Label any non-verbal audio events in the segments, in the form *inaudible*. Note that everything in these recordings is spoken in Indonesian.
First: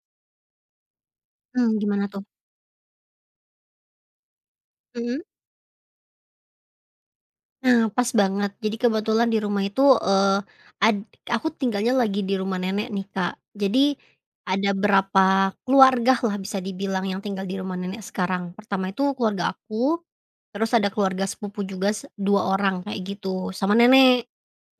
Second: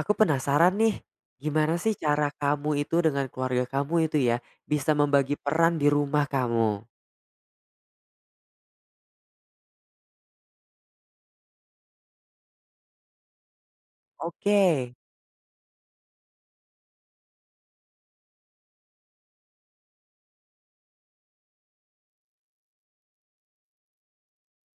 Aku penasaran nih, gimana Mmm, sih gimana tuh? cara kamu itu dengan keluarga kamu itu ya, bisa Mhm. membagi peran di rumah kamu? Nah, pas banget. Jadi kebetulan di rumah itu, ad aku tinggalnya lagi di rumah nenek nih, Kak. Jadi ada Oke. berapa keluargalah bisa dibilang yang tinggal di rumah nenek sekarang. Pertama itu keluarga aku, terus ada keluarga sepupu juga se 2 orang kayak gitu, sama nenek.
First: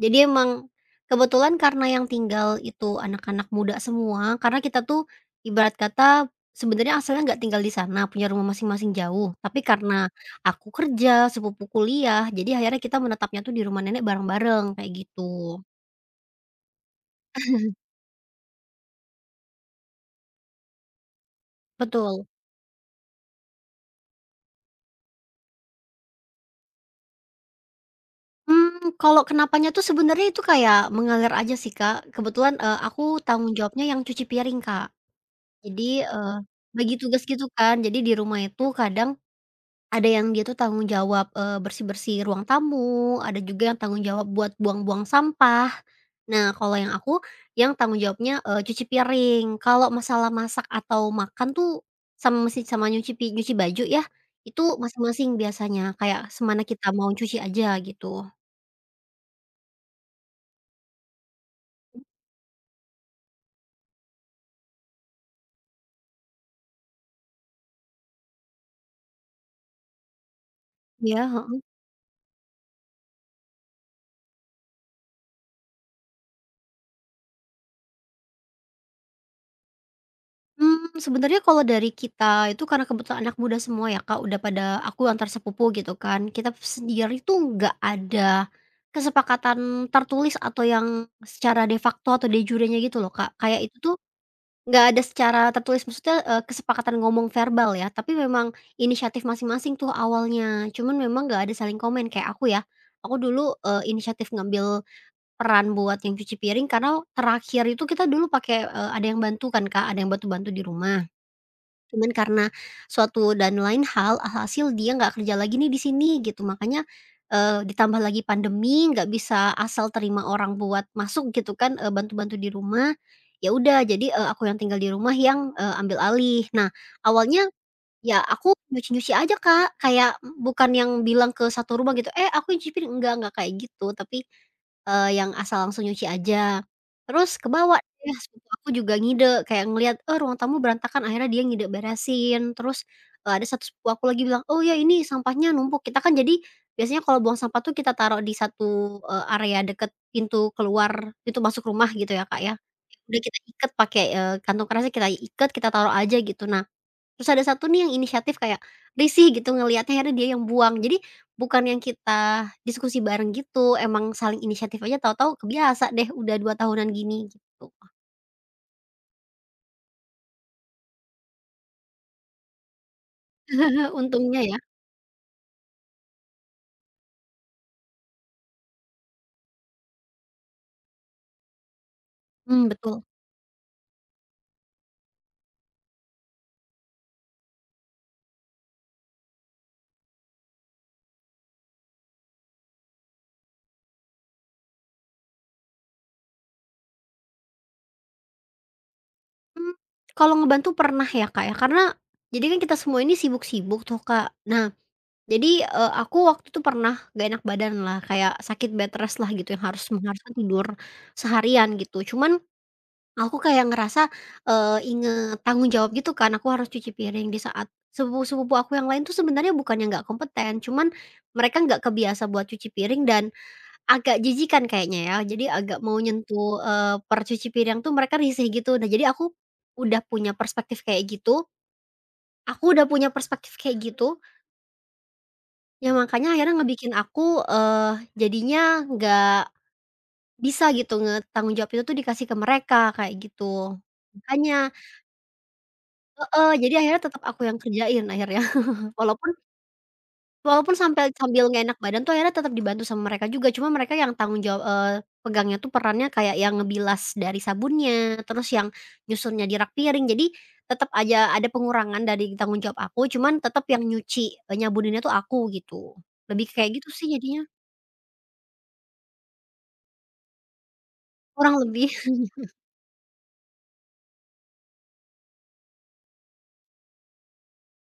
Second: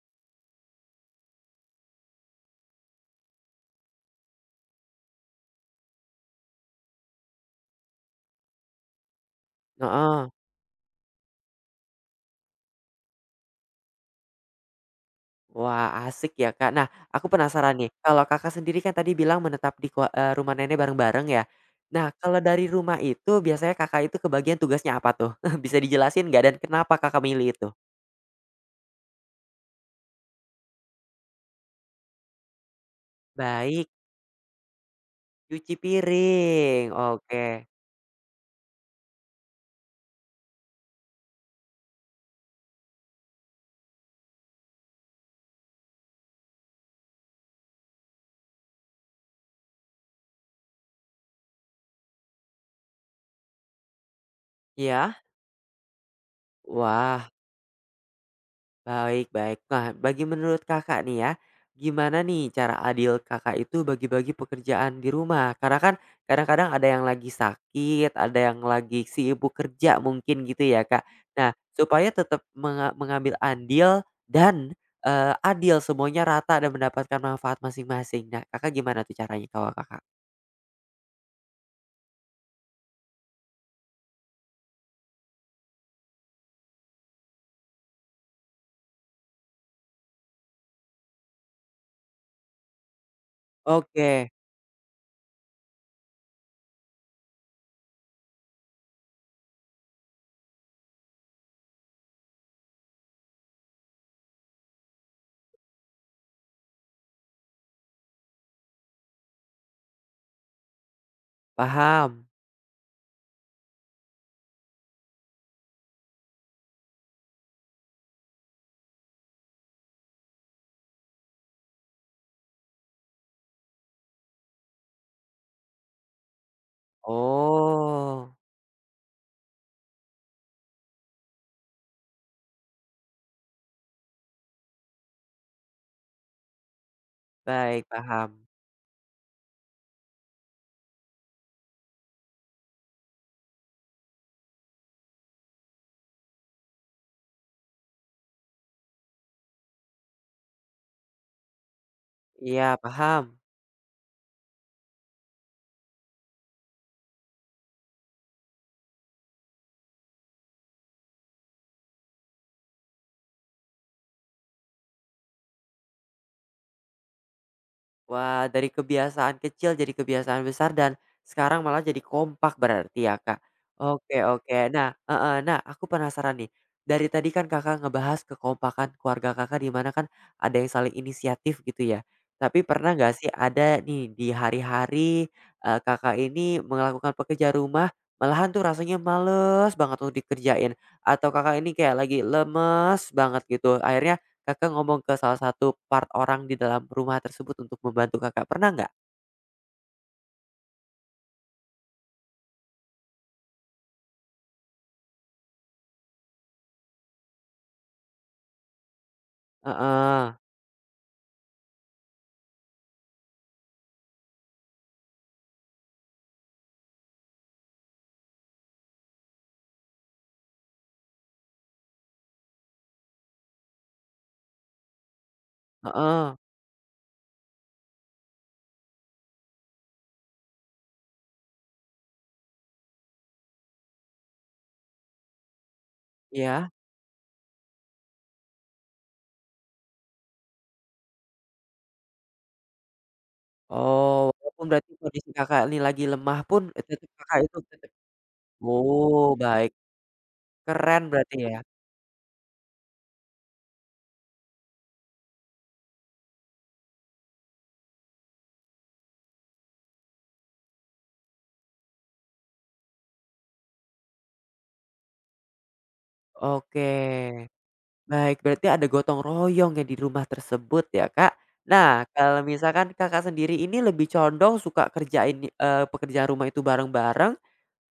Jadi emang kebetulan karena yang tinggal itu anak-anak muda semua, karena kita tuh ibarat kata sebenarnya asalnya nggak tinggal di sana, punya rumah masing-masing jauh. Tapi karena Heeh. aku kerja, sepupu kuliah, jadi akhirnya kita menetapnya tuh di rumah nenek bareng-bareng kayak gitu. Wah, asik ya, Kak. Nah, aku penasaran nih, *laughs* kalau Kakak sendiri kan tadi bilang menetap di rumah nenek bareng-bareng ya. Nah, Betul. kalau dari rumah itu biasanya Kakak itu kebagian tugasnya apa tuh? *laughs* Bisa dijelasin nggak dan kenapa Kakak milih itu? Hmm, kalau kenapanya tuh sebenarnya itu kayak mengalir aja sih, Kak. Kebetulan, aku tanggung jawabnya Baik, yang cuci piring, Kak. cuci Jadi, eee, piring, bagi tugas oke. gitu kan. Jadi di rumah itu kadang ada yang dia tuh tanggung jawab, bersih-bersih ruang tamu, ada juga yang tanggung jawab buat buang-buang sampah. Nah, kalau yang aku, yang tanggung jawabnya, cuci piring. Kalau masalah masak atau makan tuh sama mesin sama nyuci nyuci baju ya, itu Ya, masing-masing biasanya, kayak semana kita mau wah. cuci aja gitu. Baik baik. Nah, bagi menurut Kakak nih ya, gimana nih cara adil Kakak itu bagi-bagi pekerjaan di rumah? Karena kan kadang-kadang ada yang lagi sakit, ada yang lagi sibuk kerja mungkin gitu ya, Kak. Ya. Nah, supaya tetap mengambil andil dan, adil semuanya rata dan mendapatkan manfaat masing-masing. Nah, Kakak gimana tuh caranya kalau Kakak? Sebenarnya kalau dari kita itu karena kebetulan anak muda semua ya Kak, udah pada aku antar sepupu gitu kan. Kita sendiri itu nggak ada kesepakatan tertulis atau yang secara de facto atau de jurenya gitu loh Kak. Kayak itu tuh Oke, nggak ada secara tertulis maksudnya, kesepakatan ngomong verbal ya, tapi memang inisiatif masing-masing tuh awalnya. Cuman memang nggak ada saling komen kayak aku ya, aku dulu, inisiatif ngambil peran buat yang cuci piring karena terakhir itu kita dulu pakai, ada yang bantu kan Kak, ada yang bantu-bantu di rumah. Cuman paham. karena suatu dan lain hal, alhasil dia nggak kerja lagi nih di sini gitu. Makanya, ditambah lagi pandemi, nggak bisa asal terima orang buat masuk gitu kan, bantu-bantu di rumah. Ya udah jadi, aku yang tinggal di rumah yang, ambil alih. Nah, awalnya ya, Oh, aku nyuci-nyuci aja, Kak, kayak bukan yang bilang ke satu rumah gitu, "Eh, aku nyuci piring," enggak kayak gitu, tapi, yang asal langsung nyuci aja. Terus kebawa baik deh paham. sepupu aku juga ngide, kayak ngelihat, "Oh, ruang tamu berantakan," akhirnya dia ngide beresin. Terus, ada satu sepupu aku lagi bilang, "Oh, ya ini sampahnya numpuk." Kita kan jadi biasanya kalau buang sampah tuh kita taruh di satu, area deket pintu keluar, pintu masuk rumah gitu ya, Kak, ya. Iya, Udah kita paham. iket pakai, kantong kerasnya kita iket, kita taruh aja gitu. Nah, terus ada satu nih yang inisiatif kayak risih gitu ngelihatnya, akhirnya dia yang buang. Jadi bukan yang kita diskusi bareng gitu, emang saling inisiatif aja tahu-tahu kebiasa deh udah 2 tahunan gini gitu. Wah, dari kebiasaan kecil jadi kebiasaan besar dan sekarang malah jadi kompak berarti ya, Kak. Heeh, Oke untungnya oke. ya. Nah heeh, nah aku penasaran nih, dari tadi kan Kakak ngebahas kekompakan keluarga Kakak di mana kan ada yang saling inisiatif gitu ya. Tapi Mmm, pernah betul. nggak sih ada nih di hari-hari, Kakak ini melakukan pekerjaan rumah, malahan tuh rasanya males banget tuh dikerjain, atau Kakak ini kayak lagi lemes banget gitu, akhirnya Kakak ngomong ke salah satu part orang di dalam rumah tersebut untuk membantu Kakak, pernah nggak? Mmm, kalau ngebantu pernah ya, Kak, ya, karena jadi kan kita semua ini sibuk-sibuk tuh, Kak. Nah, jadi, aku waktu itu pernah nggak enak badan lah, kayak sakit bed rest lah gitu yang harus Heeh, mengharuskan tidur seharian gitu. Cuman aku kayak ngerasa, inget tanggung jawab gitu kan, aku harus cuci piring di saat sepupu-sepupu aku yang lain tuh sebenarnya bukannya nggak kompeten, cuman mereka nggak kebiasa buat cuci piring dan agak jijikan kayaknya ya. Jadi agak mau heeh, nyentuh, cuci piring tuh mereka risih gitu. Nah, jadi udah punya perspektif kayak gitu aku udah punya perspektif kayak gitu, ya makanya akhirnya iya? ngebikin aku, jadinya nggak bisa gitu tanggung jawab itu tuh dikasih ke mereka, kayak gitu. Oh, Makanya. walaupun berarti kondisi Kakak ini lagi lemah Heeh, pun, jadi akhirnya tetep tetap Kakak aku itu yang tetap. kerjain akhirnya. *laughs* Oh, Walaupun baik. walaupun Keren sampai berarti sambil ya? nggak enak badan tuh akhirnya tetap dibantu sama mereka juga, cuma mereka yang tanggung jawab pegangnya tuh perannya kayak yang ngebilas dari sabunnya, terus yang nyusunnya di rak piring. Jadi tetap aja ada pengurangan dari tanggung jawab aku, cuman tetap yang nyuci, nyabuninnya tuh aku gitu. Lebih kayak gitu Oke. sih jadinya, Baik, berarti ada gotong royong ya di rumah tersebut ya, Kak. kurang lebih. Nah, kalau misalkan Kakak sendiri ini lebih condong suka kerjain, pekerjaan rumah itu bareng-bareng.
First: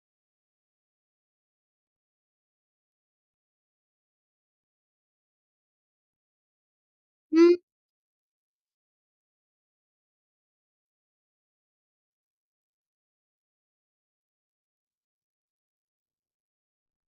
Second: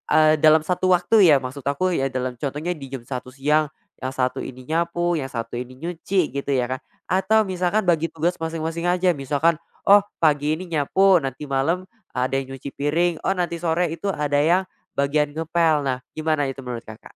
Dalam satu waktu ya maksud aku ya dalam contohnya di jam satu siang, yang satu ini nyapu, yang satu ini nyuci gitu ya kan, atau *laughs* misalkan bagi tugas masing-masing aja misalkan, oh pagi ini nyapu nanti malam ada yang nyuci piring, oh nanti sore itu ada yang bagian ngepel. Nah gimana itu menurut Kakak?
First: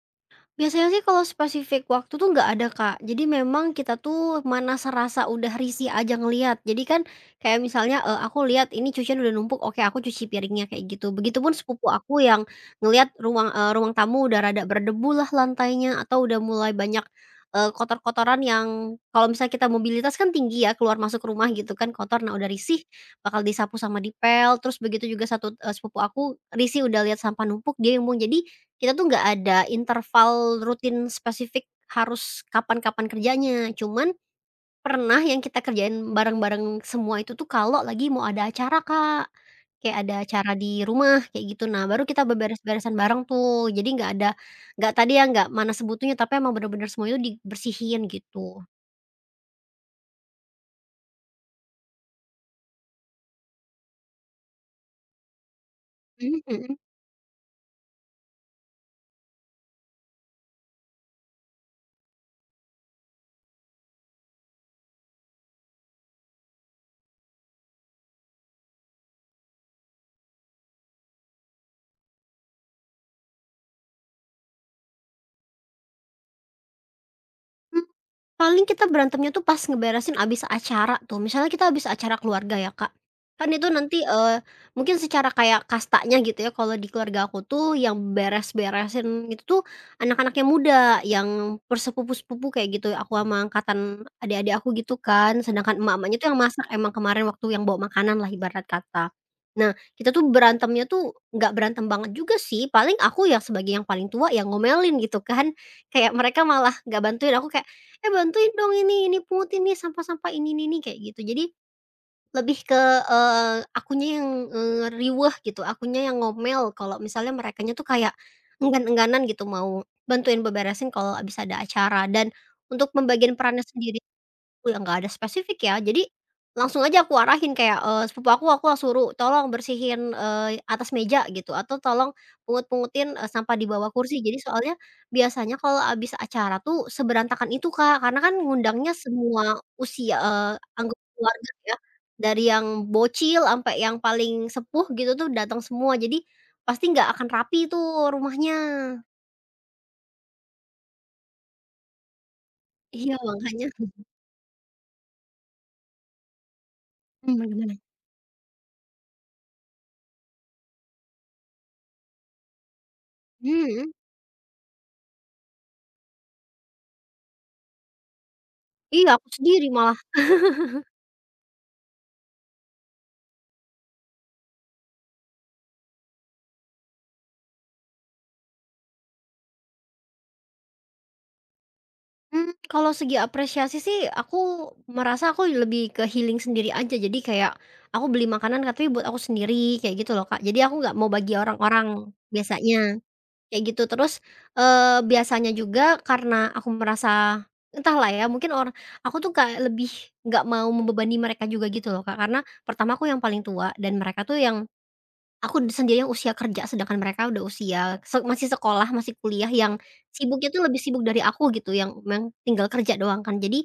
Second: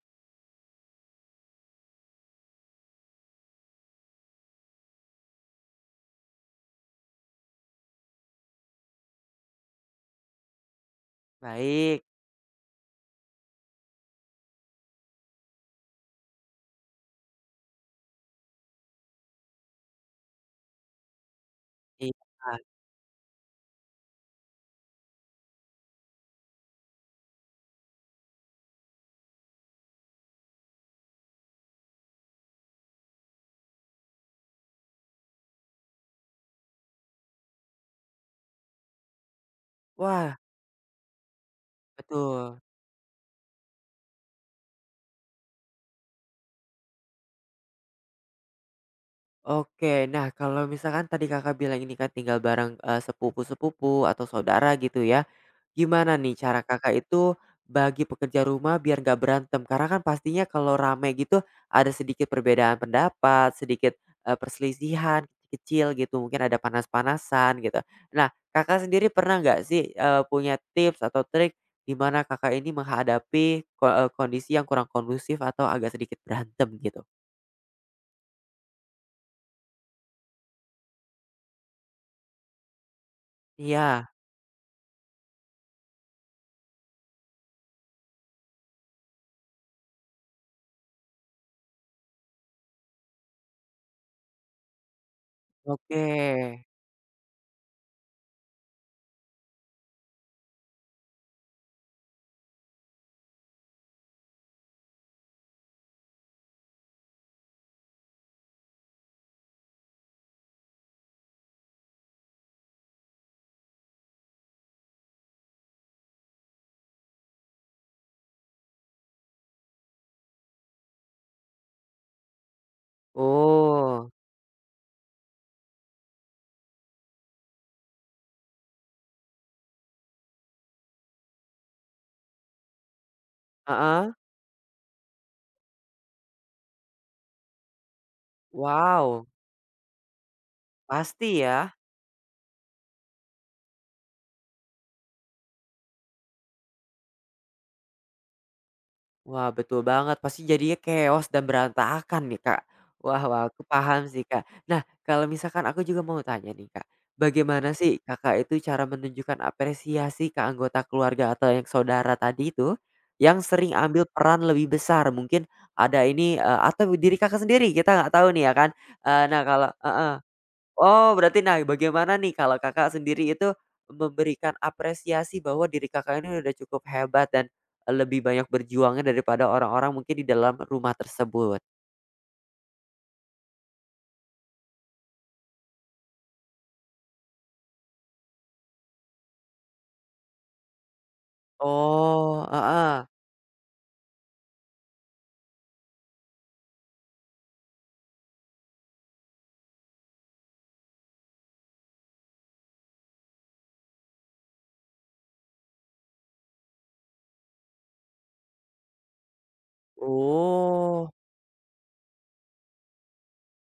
Biasanya sih kalau spesifik waktu tuh nggak ada, Kak. Jadi memang kita tuh mana serasa udah risih aja ngelihat. Jadi kan kayak misalnya, aku lihat ini cucian udah numpuk, oke aku cuci piringnya kayak gitu. Begitupun sepupu Baik, aku yang ngelihat ruang tamu udah rada berdebu lah lantainya atau udah mulai banyak, kotor-kotoran yang kalau misalnya kita mobilitas kan tinggi ya keluar masuk rumah gitu kan kotor. iya. Nah udah risih bakal disapu sama dipel, terus begitu juga satu, sepupu aku risih udah lihat sampah numpuk dia yang buang. Jadi kita tuh nggak ada interval rutin spesifik harus kapan-kapan kerjanya, cuman pernah yang kita kerjain bareng-bareng semua itu tuh kalau lagi mau ada acara, Kak. Kayak ada Wah, acara di rumah kayak gitu. Nah, baru kita betul. beberes-beresan bareng tuh. Jadi nggak ada nggak tadi ya, nggak mana sebutunya, tapi emang bener-bener semuanya dibersihin gitu. Oke, nah kalau misalkan tadi Kakak bilang ini kan tinggal bareng, sepupu-sepupu atau saudara gitu ya. Gimana nih cara Mhm Kakak itu bagi pekerja rumah biar nggak berantem? Karena kan pastinya kalau rame gitu ada sedikit perbedaan pendapat, sedikit, perselisihan kecil gitu, mungkin ada panas-panasan gitu. Nah, Kakak sendiri pernah nggak sih, punya tips atau trik di mana Kakak ini menghadapi kondisi yang kurang kondusif atau agak sedikit berantem gitu? mhm. Paling kita berantemnya tuh pas ngeberesin abis acara tuh, misalnya kita abis acara keluarga ya, Kak. Kan itu nanti, Iya, mungkin secara kayak kastanya gitu ya, kalau di keluarga aku tuh yang beres-beresin itu tuh anak-anaknya muda, yang bersepupu-sepupu kayak gitu, aku sama angkatan adik-adik aku gitu kan. Sedangkan oke. emak-emaknya tuh yang masak emang kemarin waktu yang bawa makanan lah ibarat kata. Nah, kita tuh berantemnya tuh nggak berantem banget juga sih, paling aku ya sebagai yang paling tua yang ngomelin gitu kan, kayak mereka malah nggak bantuin, aku kayak, "Eh, bantuin dong ini pungut ini sampah-sampah ini," kayak gitu. Jadi lebih ke, akunya yang, riweuh gitu, akunya yang ngomel kalau misalnya merekanya tuh kayak enggan-engganan gitu mau bantuin beberesin kalau habis ada acara. Dan untuk pembagian perannya sendiri Oh, ya nggak ada spesifik ya, jadi langsung aja aku arahin kayak, sepupu aku suruh, "Tolong bersihin, atas meja," gitu, atau, "Tolong pungut-pungutin, sampah di bawah heeh, kursi." Jadi soalnya biasanya kalau abis acara tuh seberantakan itu, Kak, karena kan ngundangnya wow, semua usia, anggota pasti keluarga ya. ya, dari yang bocil sampai yang paling sepuh gitu tuh datang semua, jadi pasti nggak akan rapi tuh rumahnya. Wah, betul banget, pasti jadinya keos dan berantakan nih, Kak. Iya, Wah wah, aku makanya. paham sih, Kak. Nah, kalau misalkan aku juga mau tanya nih, Kak, Mhm, gimana? bagaimana sih Kakak itu cara menunjukkan apresiasi ke anggota keluarga atau yang saudara tadi itu, yang Mhm sering mhm. ambil peran lebih besar? Mungkin ada ini, atau diri Kakak sendiri, kita nggak tahu nih ya kan. Iya, aku Nah sendiri kalau malah. heeh. Oh, berarti nah bagaimana nih kalau Kakak sendiri itu memberikan apresiasi bahwa diri Kakak ini udah cukup hebat dan eh, lebih banyak berjuangnya daripada orang-orang mungkin di dalam rumah tersebut? Kalau segi apresiasi sih aku merasa aku lebih ke healing sendiri aja. Jadi kayak aku beli makanan tapi buat aku sendiri kayak gitu loh, Kak. Jadi aku nggak mau bagi orang-orang Oh, biasanya, heeh. kayak gitu. Terus, biasanya juga karena aku merasa entahlah ya mungkin orang aku tuh kayak lebih nggak mau membebani mereka juga gitu loh, Kak. Karena pertama aku yang paling tua dan mereka tuh aku sendiri yang usia kerja, sedangkan mereka udah usia masih sekolah, masih kuliah, yang sibuknya tuh lebih sibuk Oh, dari aku gitu, yang memang tinggal kerja doang kan. Jadi,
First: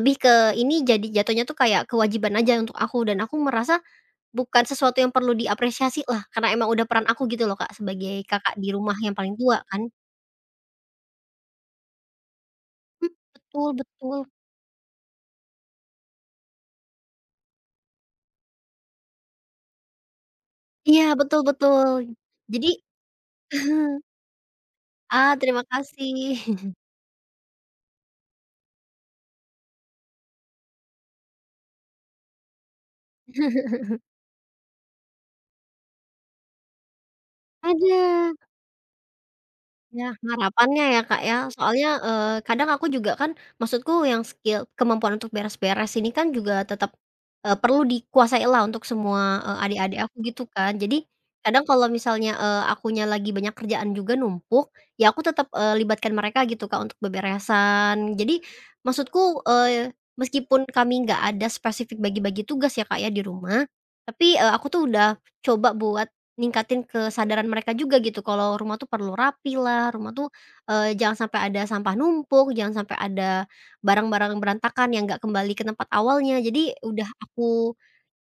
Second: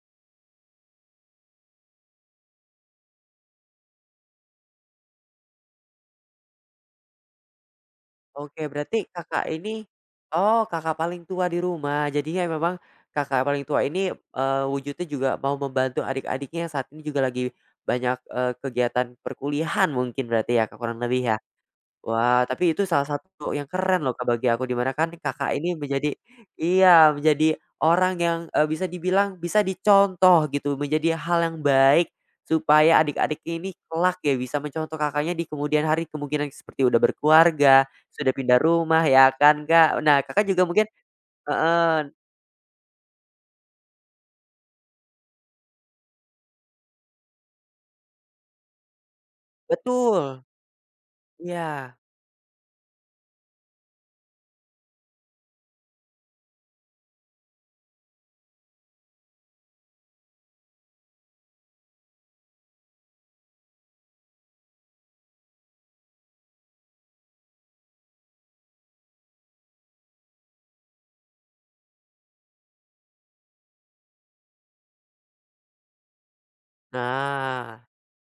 lebih ke ini jadi jatuhnya tuh kayak kewajiban aja untuk aku dan aku merasa bukan sesuatu yang perlu diapresiasi lah, karena emang udah peran aku gitu loh, Kak, sebagai kakak oke di rumah berarti yang paling Kakak tua ini kan. oh kakak paling tua di rumah jadinya memang Mhm, kakak paling betul tua ini, betul. Wujudnya juga mau membantu adik-adiknya yang saat ini juga lagi banyak, kegiatan perkuliahan mungkin berarti ya, Kak, kurang Iya, lebih ya? betul betul. Wah, Jadi tapi itu salah satu yang *laughs* keren loh, Kak, bagi aku di mana kan ah, Kakak terima ini menjadi kasih. iya, menjadi orang yang, bisa dibilang bisa dicontoh gitu, menjadi hal yang baik supaya adik-adik ini *laughs* kelak ya bisa mencontoh Kakaknya di kemudian hari, kemungkinan seperti udah berkeluarga, sudah Ada. pindah rumah ya kan, Kak. Ya, Nah, Kakak juga harapannya mungkin ya, Kak, ya. Soalnya, heeh, kadang aku juga kan maksudku yang skill kemampuan untuk beres-beres ini kan juga tetap, perlu dikuasailah untuk semua, adik-adik aku gitu betul, kan. Jadi kadang kalau iya. misalnya, akunya lagi banyak kerjaan juga numpuk, ya aku tetap, libatkan mereka gitu, Kak, untuk beberesan. Jadi maksudku, meskipun kami nggak ada spesifik bagi-bagi tugas ya, Kak, ya, di rumah, tapi, aku tuh udah coba buat ningkatin kesadaran mereka juga gitu kalau rumah tuh perlu rapi lah, rumah tuh, jangan sampai ada sampah numpuk, jangan sampai ada barang-barang berantakan yang nggak kembali ke tempat awalnya. Jadi udah aku Nah,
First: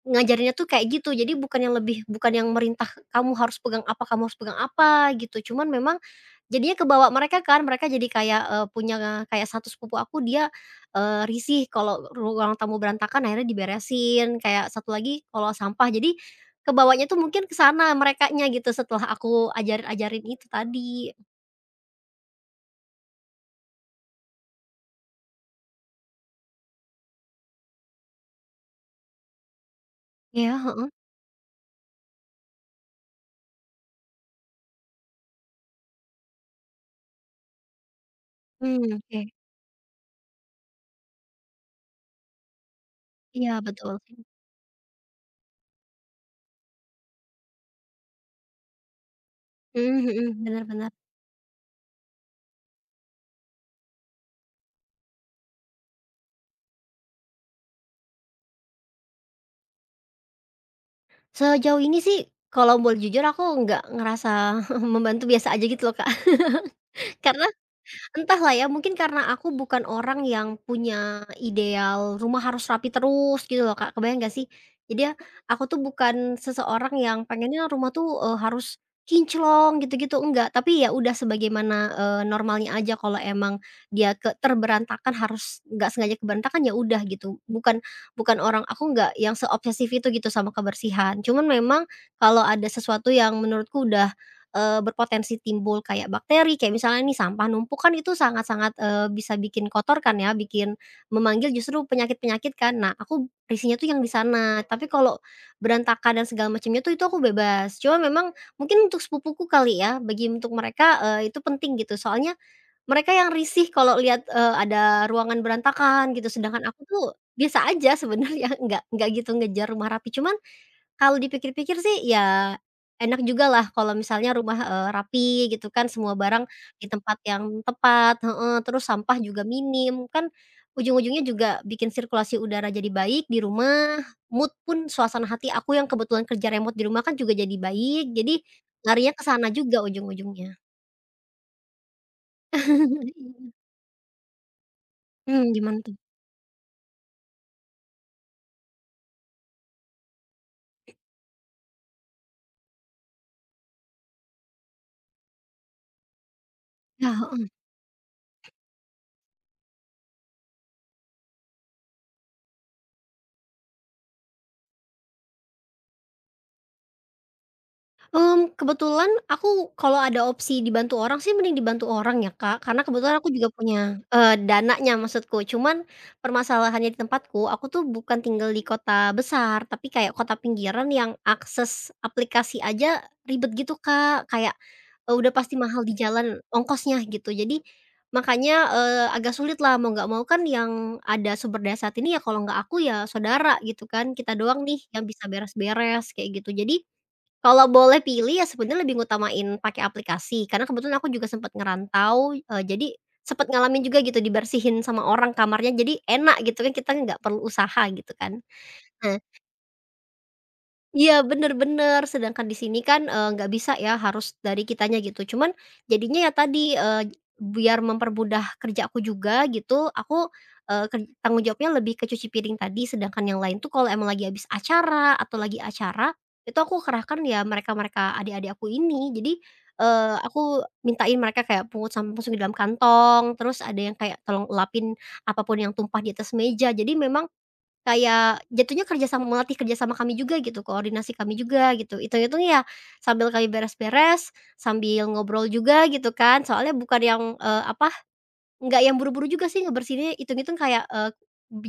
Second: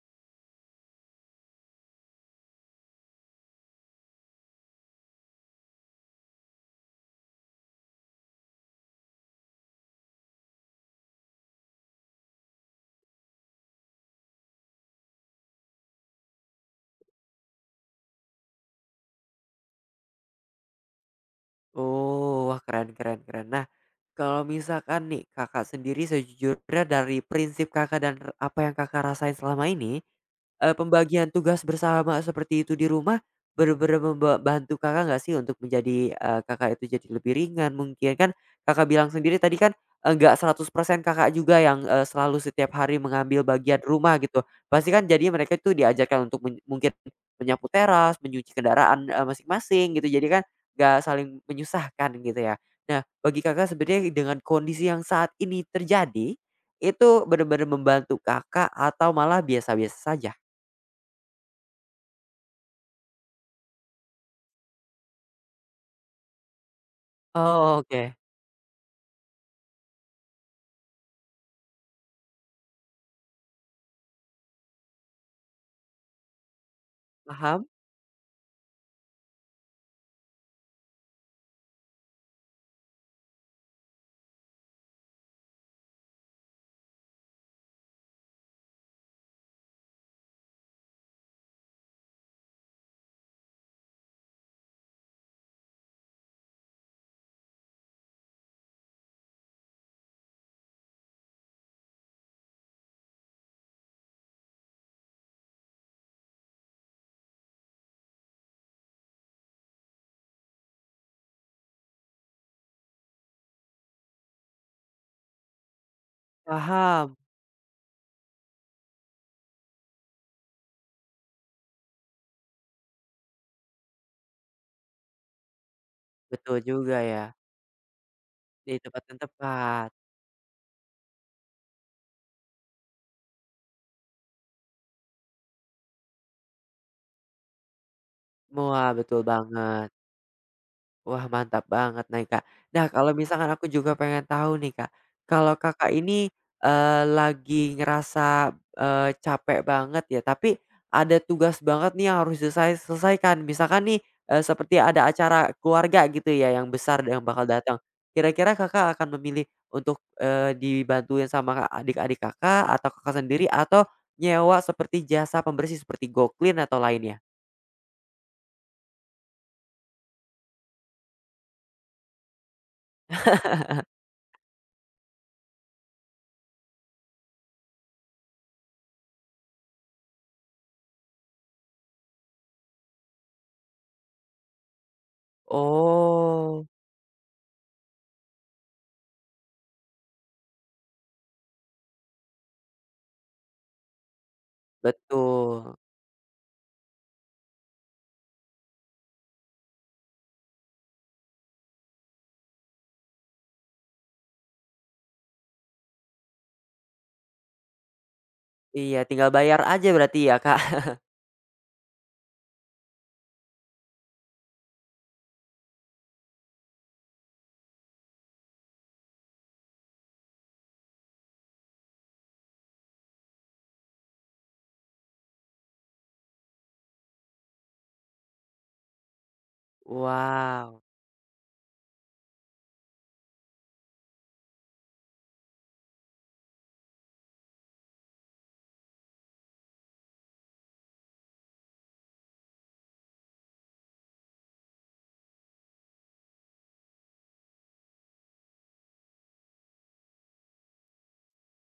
ngajarinnya tuh kayak gitu. Jadi bukan yang lebih bukan yang merintah kamu harus pegang apa kamu harus pegang apa gitu, cuman memang jadinya kebawa mereka kan, mereka jadi kayak, punya kayak satu sepupu aku dia, risih kalau ruang tamu berantakan akhirnya diberesin, kayak satu lagi kalau sampah. Jadi kebawanya tuh mungkin ke sana merekanya gitu setelah aku ajarin-ajarin itu tadi. oh, wah keren keren keren. Nah kalau misalkan nih, Kakak sendiri sejujurnya dari prinsip Kakak dan apa yang Kakak rasain selama ini, Iya, heeh. pembagian tugas bersama seperti itu di rumah bener-bener Kakak nggak sih untuk menjadi, Kakak itu jadi lebih ringan mungkin? Kan Kakak Mmm, bilang oke. sendiri tadi kan, nggak 100% Kakak juga yang, selalu setiap hari mengambil Iya bagian betul. rumah gitu. Pasti kan jadinya mereka itu diajarkan untuk mungkin menyapu teras, menyuci kendaraan, masing-masing Mhm gitu. Jadi kan mhm, bener bener. nggak saling menyusahkan gitu ya. Nah, bagi Kakak sebenarnya dengan kondisi yang saat ini terjadi, itu benar-benar membantu Kakak atau malah biasa-biasa saja? Sejauh ini sih kalau boleh jujur aku nggak ngerasa *laughs* membantu biasa aja gitu loh, Kak. *laughs* Karena Oh, oke. entahlah ya, mungkin karena aku bukan orang yang punya ideal rumah harus rapi terus gitu loh, Kak, kebayang nggak sih? Jadi ya, aku tuh bukan seseorang yang pengennya Paham rumah tuh, harus kinclong gitu-gitu, enggak. Tapi ya udah sebagaimana, normalnya aja kalau emang dia ke terberantakan harus nggak sengaja keberantakan, ya udah gitu. Bukan bukan orang aku nggak yang seobsesif itu gitu sama kebersihan. Cuman memang kalau ada sesuatu yang menurutku udah berpotensi timbul kayak bakteri, kayak misalnya nih sampah numpuk kan itu sangat-sangat, bisa bikin kotor kan ya, bikin memanggil justru penyakit-penyakit kan. Nah, aku risihnya tuh yang di sana, tapi kalau berantakan dan segala macamnya tuh itu aku bebas. Cuma memang mungkin untuk sepupuku kali ya, bagi untuk mereka, itu penting gitu, soalnya mereka yang risih kalau lihat, ada ruangan berantakan gitu, sedangkan aku tuh paham. biasa aja sebenarnya, *laughs* nggak gitu ngejar rumah rapi. Cuman kalau dipikir-pikir sih ya enak juga lah. Kalau misalnya rumah, rapi gitu kan, semua barang Betul di juga tempat ya, yang tepat heeh, di terus tempat sampah yang juga tepat. minim, kan ujung-ujungnya juga bikin sirkulasi udara jadi baik di rumah, mood pun suasana hati aku yang kebetulan kerja remote di rumah kan juga jadi baik, jadi Wah, larinya betul ke sana juga banget. ujung-ujungnya. Wah, mantap banget nih, Kak. Nah, kalau *laughs* misalkan aku juga pengen tahu nih, Kak, Iya. Mmm, kalau gimana Kakak tuh? ini, lagi ngerasa, capek banget ya, tapi ada tugas banget nih yang harus selesaikan. Misalkan nih, seperti ada acara keluarga gitu ya yang besar Ya, yang bakal heeh. datang. Kira-kira Kakak akan memilih untuk, dibantuin sama adik-adik Kakak atau Kakak sendiri atau nyewa seperti jasa pembersih seperti Go atau lainnya? Kebetulan aku kalau ada opsi dibantu orang sih mending dibantu orang ya, Kak, karena kebetulan aku juga punya, dananya maksudku. Cuman permasalahannya di tempatku, aku tuh bukan tinggal di kota besar, tapi kayak kota pinggiran yang akses aplikasi aja ribet gitu, Kak. Kayak, udah pasti mahal di jalan Oh, ongkosnya gitu. Jadi makanya, agak sulit lah mau nggak mau kan yang ada sumber daya saat ini ya kalau nggak aku ya saudara gitu kan, kita doang nih yang bisa betul. beres-beres kayak gitu. Jadi kalau boleh pilih ya sebenarnya lebih ngutamain pakai aplikasi, karena kebetulan aku juga sempat ngerantau, jadi sempat ngalamin juga gitu dibersihin sama orang kamarnya, jadi enak gitu kan, kita nggak perlu usaha gitu kan. Iya, Nah tinggal bayar aja berarti ya, Kak? *laughs* iya, bener bener, sedangkan di sini kan, nggak bisa ya, harus dari kitanya gitu. Cuman jadinya ya tadi, biar mempermudah kerja aku juga gitu, aku, tanggung jawabnya lebih ke cuci piring tadi, sedangkan yang lain tuh kalau emang lagi habis acara atau lagi acara, itu aku kerahkan ya mereka-mereka adik-adik aku ini. Jadi, aku Wow, mintain mereka kayak pungut sampah langsung di dalam kantong, terus ada yang kayak tolong lapin apapun yang tumpah di atas meja. Jadi memang kayak jatuhnya kerjasama melatih kerjasama kami juga gitu, koordinasi kami juga gitu. Hitung-hitung ya sambil kami beres-beres, sambil ngobrol juga gitu kan. Soalnya bukan yang, apa, nggak yang buru-buru juga sih ngebersihinnya, hitung-hitung kayak,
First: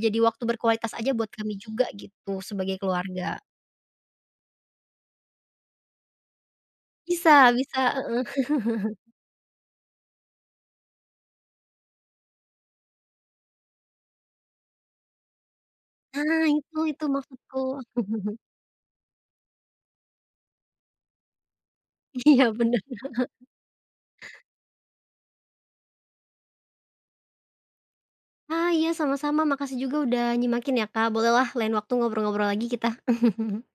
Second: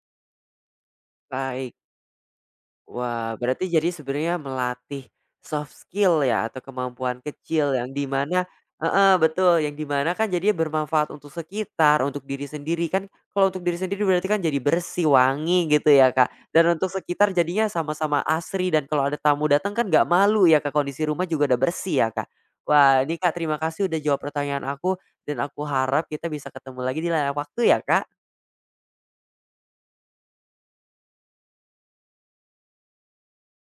jadi waktu berkualitas aja buat kami baik. juga gitu sebagai Wah, keluarga. berarti jadi sebenarnya melatih soft skill ya atau kemampuan Bisa kecil bisa, yang heeh. dimana, mana heeh, betul, yang dimana kan jadinya bermanfaat untuk sekitar, untuk diri sendiri kan kalau untuk diri sendiri berarti kan jadi bersih, wangi gitu ya, Kak, Nah dan untuk itu sekitar maksudku. jadinya sama-sama *laughs* asri dan kalau ada tamu datang kan nggak malu ya, Kak, kondisi rumah juga udah bersih ya, Kak. Iya bener. Wah, ini, Kak, terima kasih udah jawab pertanyaan aku dan aku harap kita bisa ketemu lagi di lain waktu ya, Kak. Ah, iya sama-sama, makasih juga udah nyimakin ya Kak. Bolehlah lain waktu ngobrol-ngobrol lagi kita. *laughs*